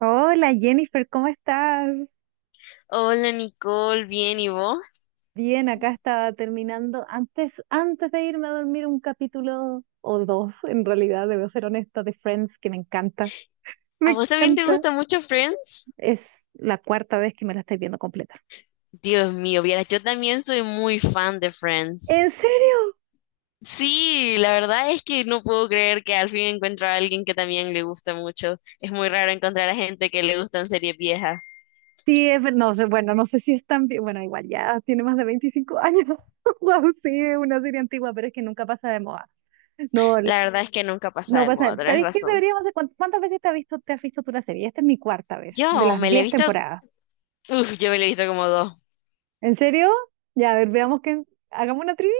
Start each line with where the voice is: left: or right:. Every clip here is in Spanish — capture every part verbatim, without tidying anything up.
right: Hola Jennifer, ¿cómo estás?
left: Hola Nicole, bien, ¿y vos?
right: Bien, acá estaba terminando antes, antes de irme a dormir un capítulo o dos, en realidad, debo ser honesta, de Friends, que me encanta. Me
left: ¿A vos también te
right: encanta.
left: gusta mucho Friends?
right: Es la cuarta vez que me la estoy viendo completa.
left: Dios mío, vieras, yo también soy muy fan de
right: ¿En
left: Friends.
right: serio?
left: Sí, la verdad es que no puedo creer que al fin encuentro a alguien que también le gusta mucho. Es muy raro encontrar a gente que le gustan series viejas.
right: Sí, es, ver- no sé, bueno, no sé si es tan, vie- bueno, igual ya tiene más de veinticinco años. Wow, sí, es una serie antigua, pero es que nunca pasa de moda. No, l-
left: La verdad es que nunca pasa
right: no
left: de moda,
right: pasa.
left: tenés
right: ¿Sabéis qué
left: razón.
right: deberíamos hacer? ¿Cuán- ¿Cuántas veces te has visto, te has visto tú la serie? Esta es mi cuarta vez, de
left: Yo
right: las
left: me la he
right: diez
left: visto,
right: temporadas.
left: uf, yo me la he visto como dos.
right: ¿En serio? Ya, a ver, veamos quién. Hagamos una trivia,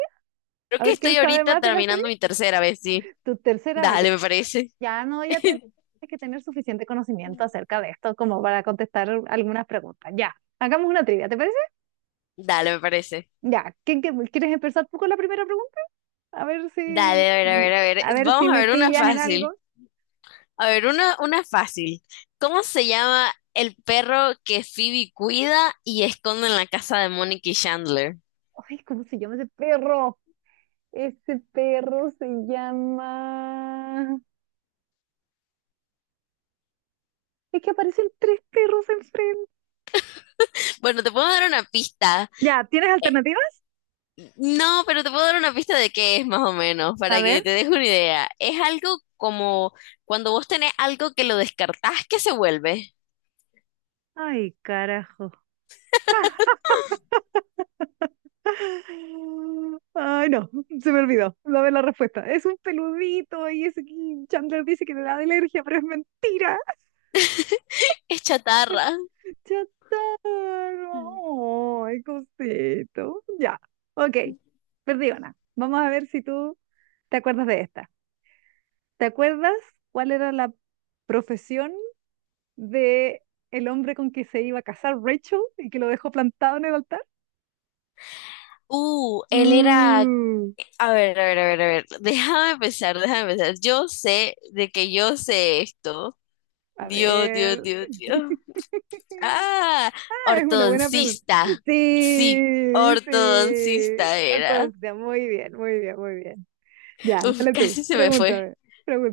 left: Creo
right: a
left: que
right: ver quién
left: estoy
right: sabe
left: ahorita
right: más de la serie.
left: terminando mi tercera vez, sí.
right: Tu tercera vez. Ya,
left: Dale, me parece.
right: ya no, ya tienes que tener suficiente conocimiento acerca de esto como para contestar algunas preguntas. Ya, hagamos una trivia, ¿te parece?
left: Dale, me parece.
right: Ya, ¿quién, qué- quieres empezar tú con la primera pregunta? A ver si,
left: Dale, a ver, a ver, a
right: a
left: ver.
right: ver si
left: Vamos a
right: me
left: ver una
right: pillas en algo.
left: fácil. A ver, una, una fácil. ¿Cómo se llama el perro que Phoebe cuida y esconde en la casa de Mónica y Chandler?
right: Ay, ¿cómo se llama ese perro? Ese perro se llama... Es que aparecen tres perros enfrente.
left: Bueno, te puedo dar una pista.
right: Ya, ¿tienes
left: Eh,
right: alternativas?
left: no, pero te puedo dar una pista de qué es más o menos,
right: A
left: para que
right: ver.
left: te deje una idea. Es algo como cuando vos tenés algo que lo descartás, ¿que se vuelve?
right: Ay, carajo. Ay, no, se me olvidó. Dame la respuesta. Es un peludito y ese que Chandler dice que le da alergia, pero es mentira.
left: Es chatarra.
right: Chatarro. Ay, cosito. Ya. Ok. Perdí una. Vamos a ver si tú te acuerdas de esta. ¿Te acuerdas cuál era la profesión de el hombre con que se iba a casar Rachel y que lo dejó plantado en el altar?
left: Uh, él era...
right: Uh,
left: A ver, a ver, a ver, a ver. Déjame pensar, déjame pensar. Yo sé de que yo sé esto.
right: a
left: Dios, Dios,
right: ver.
left: Dios, Dios. Ah,
right: Es una buena pregunta.
left: ortodoncista. Sí,
right: Sí, sí.
left: ortodoncista era.
right: Entonces, muy bien, muy bien, muy bien. Ya,
left: Uf,
right: dale tú.
left: casi se me fue.
right: Pregúntame,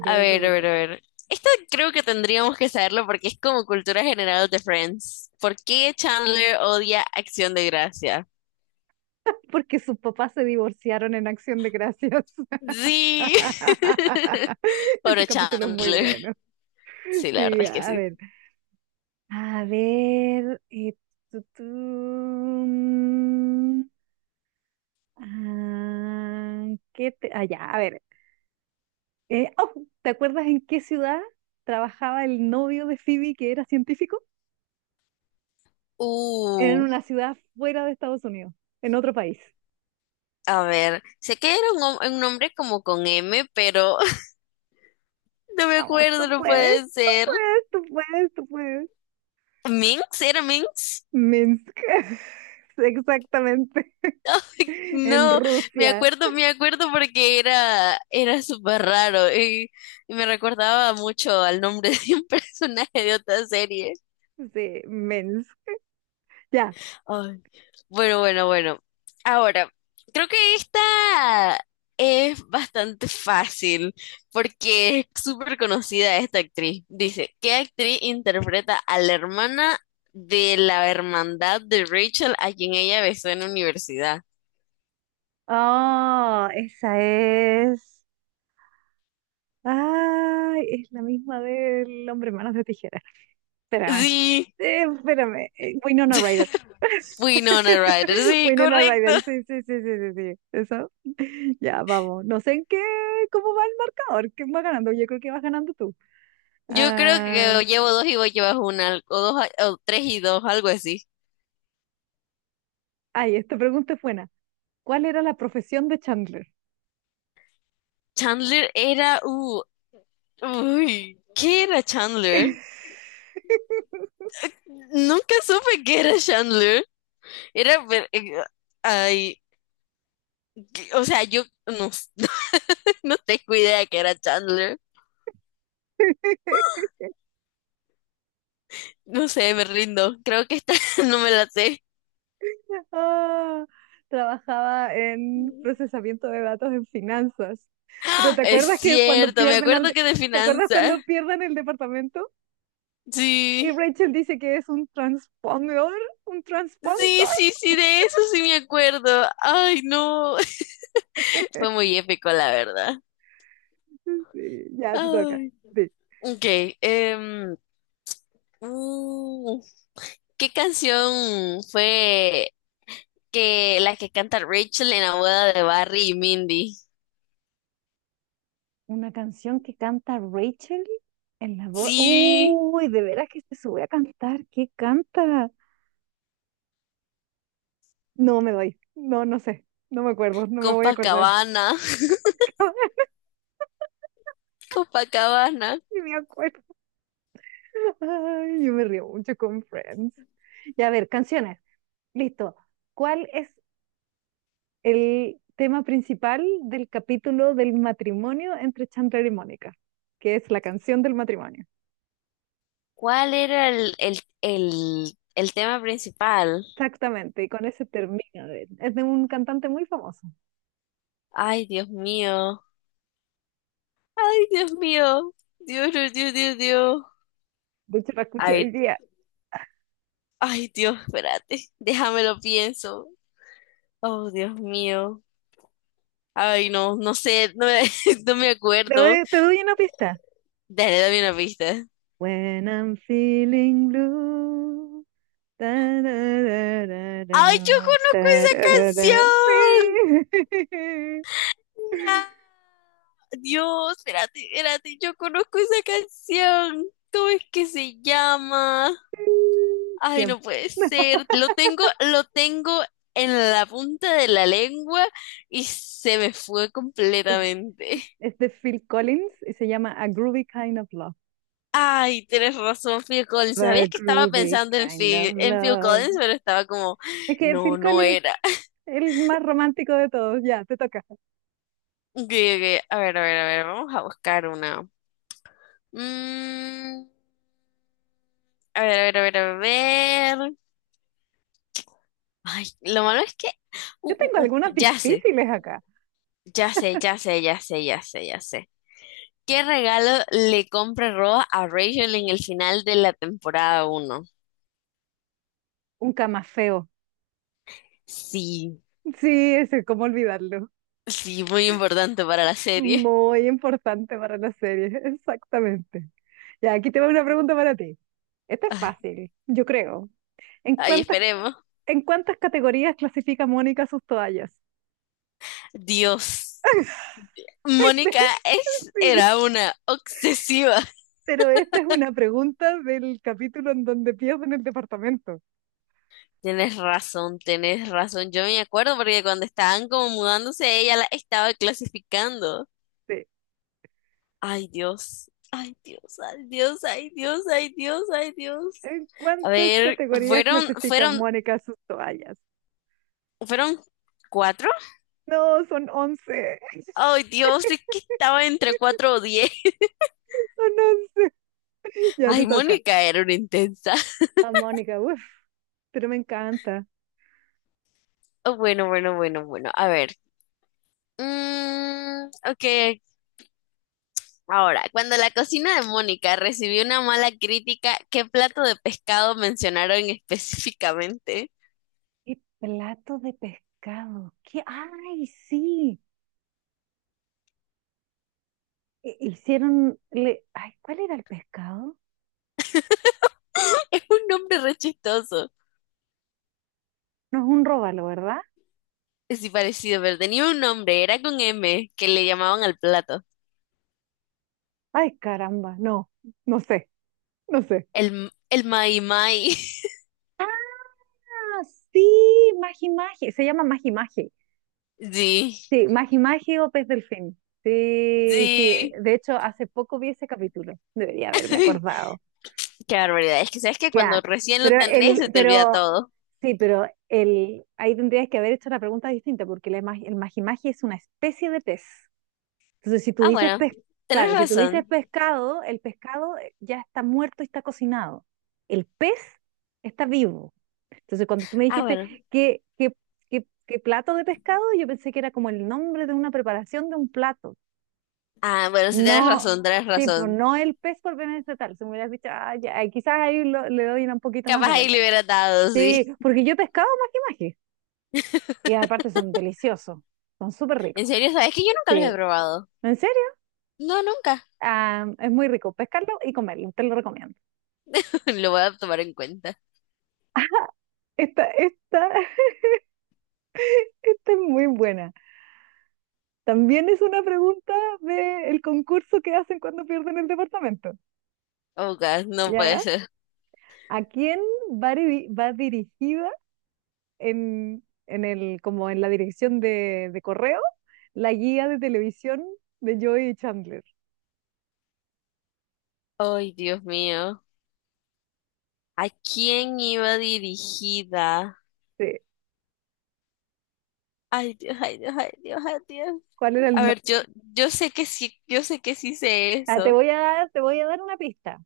left: A ver, a ver,
right: pregúntame.
left: a ver. Esto creo que tendríamos que saberlo porque es como cultura general de Friends. ¿Por qué Chandler odia Acción de Gracia?
right: Porque sus papás se divorciaron en Acción de Gracias.
left: Sí.
right: Ese
left: Pobre
right: capítulo es muy
left: Chandler.
right: bueno.
left: Sí, la verdad
right: Sí,
left: es que
right: a
left: sí.
right: ver. A ver. eh, tu, tu, mm, ah, ¿qué te... Ah, ya, a ver. Eh, oh, ¿te acuerdas en qué ciudad trabajaba el novio de Phoebe que era científico? Era en
left: Uh,
right: una ciudad fuera de Estados Unidos, en otro país.
left: a ver. Sé que era un, hom- un nombre como con M, pero no me
right: Vamos, tú
left: acuerdo, no
right: puedes,
left: puede ser.
right: tú puedes, tú puedes.
left: ¿Minx? ¿Era Minx?
right: Minsk. Exactamente. En
left: No, me
right: Rusia.
left: acuerdo, me acuerdo porque era, era súper raro y, y me recordaba mucho al nombre de un personaje de otra serie.
right: Sí, Minsk. Ya.
left: Ay, bueno, bueno, bueno. Ahora, creo que esta es bastante fácil porque es súper conocida esta actriz. Dice, ¿qué actriz interpreta a la hermana de la hermandad de Rachel a quien ella besó en la universidad?
right: Oh, esa es. Ay, es la misma del hombre manos de tijera. Espérame.
left: Sí.
right: Eh, espérame, eh, Winona Ryder.
left: Winona Ryder, sí,
right: Winona
left: correcto.
right: Ryder, sí, sí, sí, sí, sí, sí. Eso. Ya, vamos. No sé en qué, cómo va el marcador, quién va ganando. Yo creo que vas ganando tú.
left: Yo creo
right: Ah,
left: que llevo dos y vos llevas una, o dos, o tres y dos, algo así.
right: ay, esta pregunta es buena. ¿Cuál era la profesión de Chandler?
left: Chandler era, uh, uy, ¿qué era Chandler? Nunca supe qué era Chandler. Era, pero, eh, ay, que- o sea, yo no, no tengo idea qué era Chandler. No sé, me rindo. Creo que esta no me la sé.
right: Ah, trabajaba en procesamiento de datos en finanzas. Pero
left: ¡Ah!
right: ¿te
left: Es
right: acuerdas que cuando
left: cierto, me
right: pierden al
left: acuerdo
right: de-
left: que de
right: ¿te acuerdas
left: finanzas.
right: cuando pierden el departamento? Y
left: Sí.
right: Rachel dice que es un transpondedor, un
left: Sí,
right: transponstar.
left: sí, sí, de eso sí me acuerdo. Ay, no. Fue muy épico, la verdad.
right: Sí, ya te toca.
left: Ay.
right: Sí.
left: Ok. em, uh, ¿qué canción fue que la que canta Rachel en la boda de Barry y Mindy?
right: Una canción que canta Rachel en la voz.
left: Sí,
right: Uy, de veras que se sube a cantar. ¿Qué canta? No me doy. No, no sé. No me acuerdo. No me voy a acordar.
left: Copacabana. Copacabana.
right: Ni me acuerdo. Ay, yo me río mucho con Friends. Ya a ver, canciones. Listo. ¿Cuál es el tema principal del capítulo del matrimonio entre Chandler y Mónica, que es la canción del matrimonio?
left: ¿Cuál era el, el, el, el tema principal?
right: Exactamente, y con ese termina. de- Es de un cantante muy famoso.
left: Ay, Dios mío. Ay, Dios mío. Dios, Dios, Dios, Dios, Dios.
right: De hecho, la escuché hoy día.
left: Ay, Dios, espérate, déjame lo pienso. Oh, Dios mío. Ay, no, no sé, no me, no me
right: Te
left: acuerdo.
right: doy, te doy una pista.
left: Dale, dame una pista.
right: When I'm feeling blue. Ta, ra, ra, ra,
left: Ay, yo
right: ra,
left: conozco
right: ta,
left: esa
right: ra, ra.
left: canción.
right: Sí.
left: No. Dios, espérate, espérate, yo conozco esa canción. ¿Cómo es que se llama? Ay,
right: Tiempo.
left: no puede ser. Lo tengo, lo tengo en la punta de la lengua y se me fue completamente.
right: Es de Phil Collins y se llama A Groovy Kind of Love.
left: Ay, tienes razón, Phil Collins.
right: A
left: Sabías que estaba
right: Groovy
left: pensando en
right: Kind of
left: Phil, en Phil
right: Love.
left: Collins, pero estaba como,
right: Es que
left: no,
right: Phil
left: no
right: Collins
left: era.
right: es el más romántico de todos. Ya, te toca.
left: Ok, ok, a ver, a ver, a ver, vamos a buscar una. Mm, a ver, a ver, a ver, a ver. Ay, lo malo es que, uh,
right: Yo tengo
left: uh, uh,
right: algunas
left: ya sé,
right: difíciles acá.
left: ya sé, ya sé, ya sé, ya sé, ya sé. ¿Qué regalo le compra Ross a Rachel en el final de la temporada uno?
right: Un camafeo.
left: Sí,
right: Sí, ese, cómo olvidarlo.
left: sí, muy importante para la serie.
right: Muy importante para la serie, exactamente. Ya, aquí te va una pregunta para ti. Esta es
left: Ay,
right: fácil, yo creo. ¿En
left: ay,
right: cuántas,
left: esperemos.
right: en cuántas categorías clasifica Mónica sus toallas?
left: Dios, Mónica es,
right: Sí,
left: era una obsesiva.
right: pero esta es una pregunta del capítulo en donde pierden el departamento.
left: Tienes razón, tienes razón. Yo me acuerdo porque cuando estaban como mudándose, ella la estaba clasificando.
right: Sí.
left: Ay, Dios, ay, Dios, ay, Dios, ay, Dios, ay, Dios, ay, Dios.
right: ¿En
left: A
right: cuántas
left: ver,
right: categorías
left: fueron,
right: clasifica
left: fueron,
right: Mónica sus toallas?
left: fueron cuatro.
right: No, son once.
left: Ay, Dios, es que estaba entre cuatro o diez.
right: Son once. Ya te
left: Ay,
right: toca.
left: Mónica era una intensa.
right: Ah, Mónica, uff, pero me encanta.
left: Oh, bueno, bueno, bueno, bueno. A ver. Mm, ok, ok. Ahora, cuando la cocina de Mónica recibió una mala crítica, ¿qué plato de pescado mencionaron específicamente?
right: Y plato de pescado. ¿Qué? ¡Ay, sí! Hi- Hicieron. Le... Ay, ¿cuál era el pescado?
left: Es un nombre re chistoso.
right: No es un róbalo, ¿verdad?
left: Sí, parecido, pero tenía un nombre, era con M, que le llamaban al plato.
right: Ay, caramba, no, no sé, no sé.
left: El, el Mai Mai.
right: Ah, sí, Magi Magi, se llama Magi Magi.
left: Sí,
right: Sí, Magi Magi o Pez Delfín. Sí, sí,
left: sí.
right: de hecho, hace poco vi ese capítulo, debería haberme acordado.
left: Qué barbaridad. Es que sabes que cuando
right: Ya,
left: recién lo
right: pero
left: tenés se
right: el,
left: te olvida
right: pero
left: todo.
right: sí, pero el, ahí tendrías que haber hecho una pregunta distinta, porque la ima- el magimagi es una especie de pez. Entonces, si tú
left: Ah,
right: dices
left: bueno,
right: pez,
left: tenés
right: claro, si tú dices
left: razón.
right: pescado, el pescado eh, ya está muerto y está cocinado. El pez está vivo. Entonces, cuando tú me
left: Ah,
right: dijiste
left: bueno.
right: que, qué, qué, qué, plato de pescado, yo pensé que era como el nombre de una preparación de un plato.
left: Ah, bueno, sí tenés
right: No,
left: razón, tenés
right: sí, pero
left: razón.
right: no el pez por bienestar. Si me hubieras dicho, ah, ya, eh, quizás ahí lo- le doy una un poquito más
left: Capaz
right: de
left: ahí
right: vuelta.
left: le hubiera dado,
right: Sí,
left: sí.
right: porque yo he pescado maje maje. Y aparte son deliciosos. Son súper
left: En
right: ricos.
left: serio, sabes que yo nunca los he
right: Sí.
left: probado.
right: ¿En serio?
left: No, nunca.
right: Ah, es muy rico pescarlo y comerlo. Te lo recomiendo.
left: Lo voy a tomar en cuenta.
right: Esta, esta, esta es muy buena. También es una pregunta del concurso que hacen cuando pierden el departamento.
left: Oh, God, no puede
right: ¿Ya?
left: ser.
right: ¿A quién va, diri- va dirigida en, en el, como en la dirección de, de correo la guía de televisión de Joey y Chandler?
left: Ay, Dios mío. ¿A quién iba dirigida?
right: Sí.
left: Ay, Dios, ay, Dios, ay, Dios, ay, Dios.
right: ¿Cuál era
left: A
right: el
left: ver, yo, yo sé que sí, yo sé que sí sé
right: Ah, te
left: eso.
right: voy a dar, te voy a dar una pista.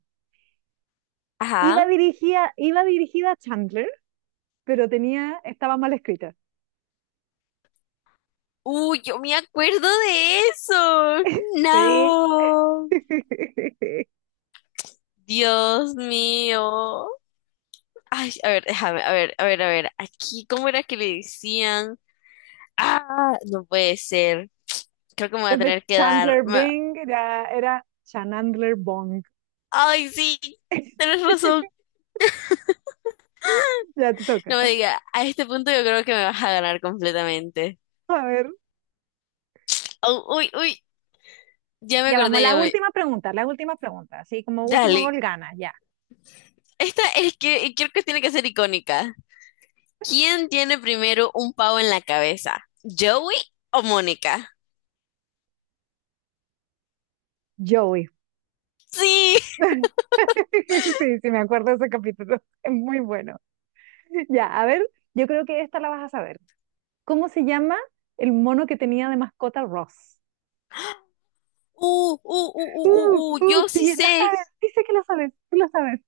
right: Iba
left: Ajá.
right: dirigida, iba dirigida a Chandler, pero tenía, estaba mal escrita.
left: Uy, yo me acuerdo de eso.
right: Sí.
left: No. Dios mío. Ay, a ver, déjame, a ver, a ver, a ver. Aquí, ¿cómo era que le decían? Ah, no puede ser. Creo que me voy a
right: Es de
left: tener que dar.
right: Chandler Bing, era, era Chandler Bong.
left: Ay, sí, tienes razón.
right: Ya te toca.
left: No me diga, a este punto yo creo que me vas a ganar completamente.
right: A ver.
left: Au, uy, uy, ya me
right: Ya vamos,
left: acordé,
right: las
left: ya me...
right: últimas preguntas, las últimas preguntas. Así como último
left: Dale,
right: gol gana, ya.
left: esta es que creo que tiene que ser icónica. ¿Quién tiene primero un pavo en la cabeza? ¿Joey o Mónica?
right: Joey.
left: Sí,
right: Sí, sí, me acuerdo de ese capítulo. Es muy bueno. Ya, a ver, yo creo que esta la vas a saber. ¿Cómo se llama el mono que tenía de mascota Ross?
left: uh, uh, uh, uh, uh,
right: Uh,
left: uh,
right: uh,
left: yo sí
right: sí, lo
left: sé,
right: sabes, dice que lo sabes, tú lo sabes.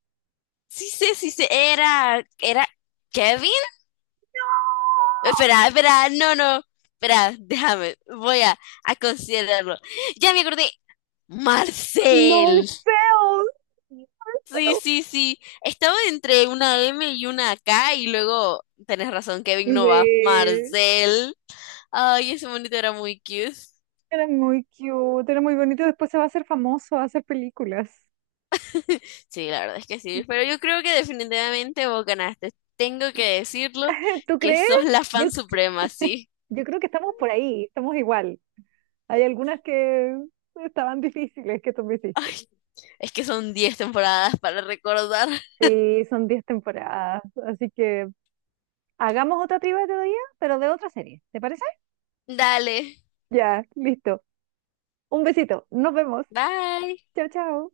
left: sí sé, sí sé, era, era Kevin. Espera, espera, no, no, espera, déjame, voy a, a considerarlo. Ya me acordé, Marcel.
right: Morfeo.
left: Sí,
right: Morfeo.
left: sí, sí. Estaba entre una M y una K y luego tenés razón,
right: Sí,
left: Kevin no va. Marcel. Ay, ese monito era muy cute.
right: era muy cute, era muy bonito. Después se va a hacer famoso, va a hacer películas.
left: Sí, la verdad es que sí. Pero yo creo que definitivamente vos ganaste. Tengo que decirlo
right: ¿Tú
left: que
right: crees?
left: sos la
right: Yo,
left: fan suprema, sí.
right: yo creo que estamos por ahí, estamos igual. Hay algunas que estaban difíciles que tú me hiciste.
left: Ay, es que son diez temporadas para recordar.
right: Sí, son diez temporadas, así que hagamos otra trivia otro día, pero de otra serie, ¿te parece?
left: Dale.
right: Ya, listo. Un besito, nos vemos.
left: Bye.
right: Chao, chao.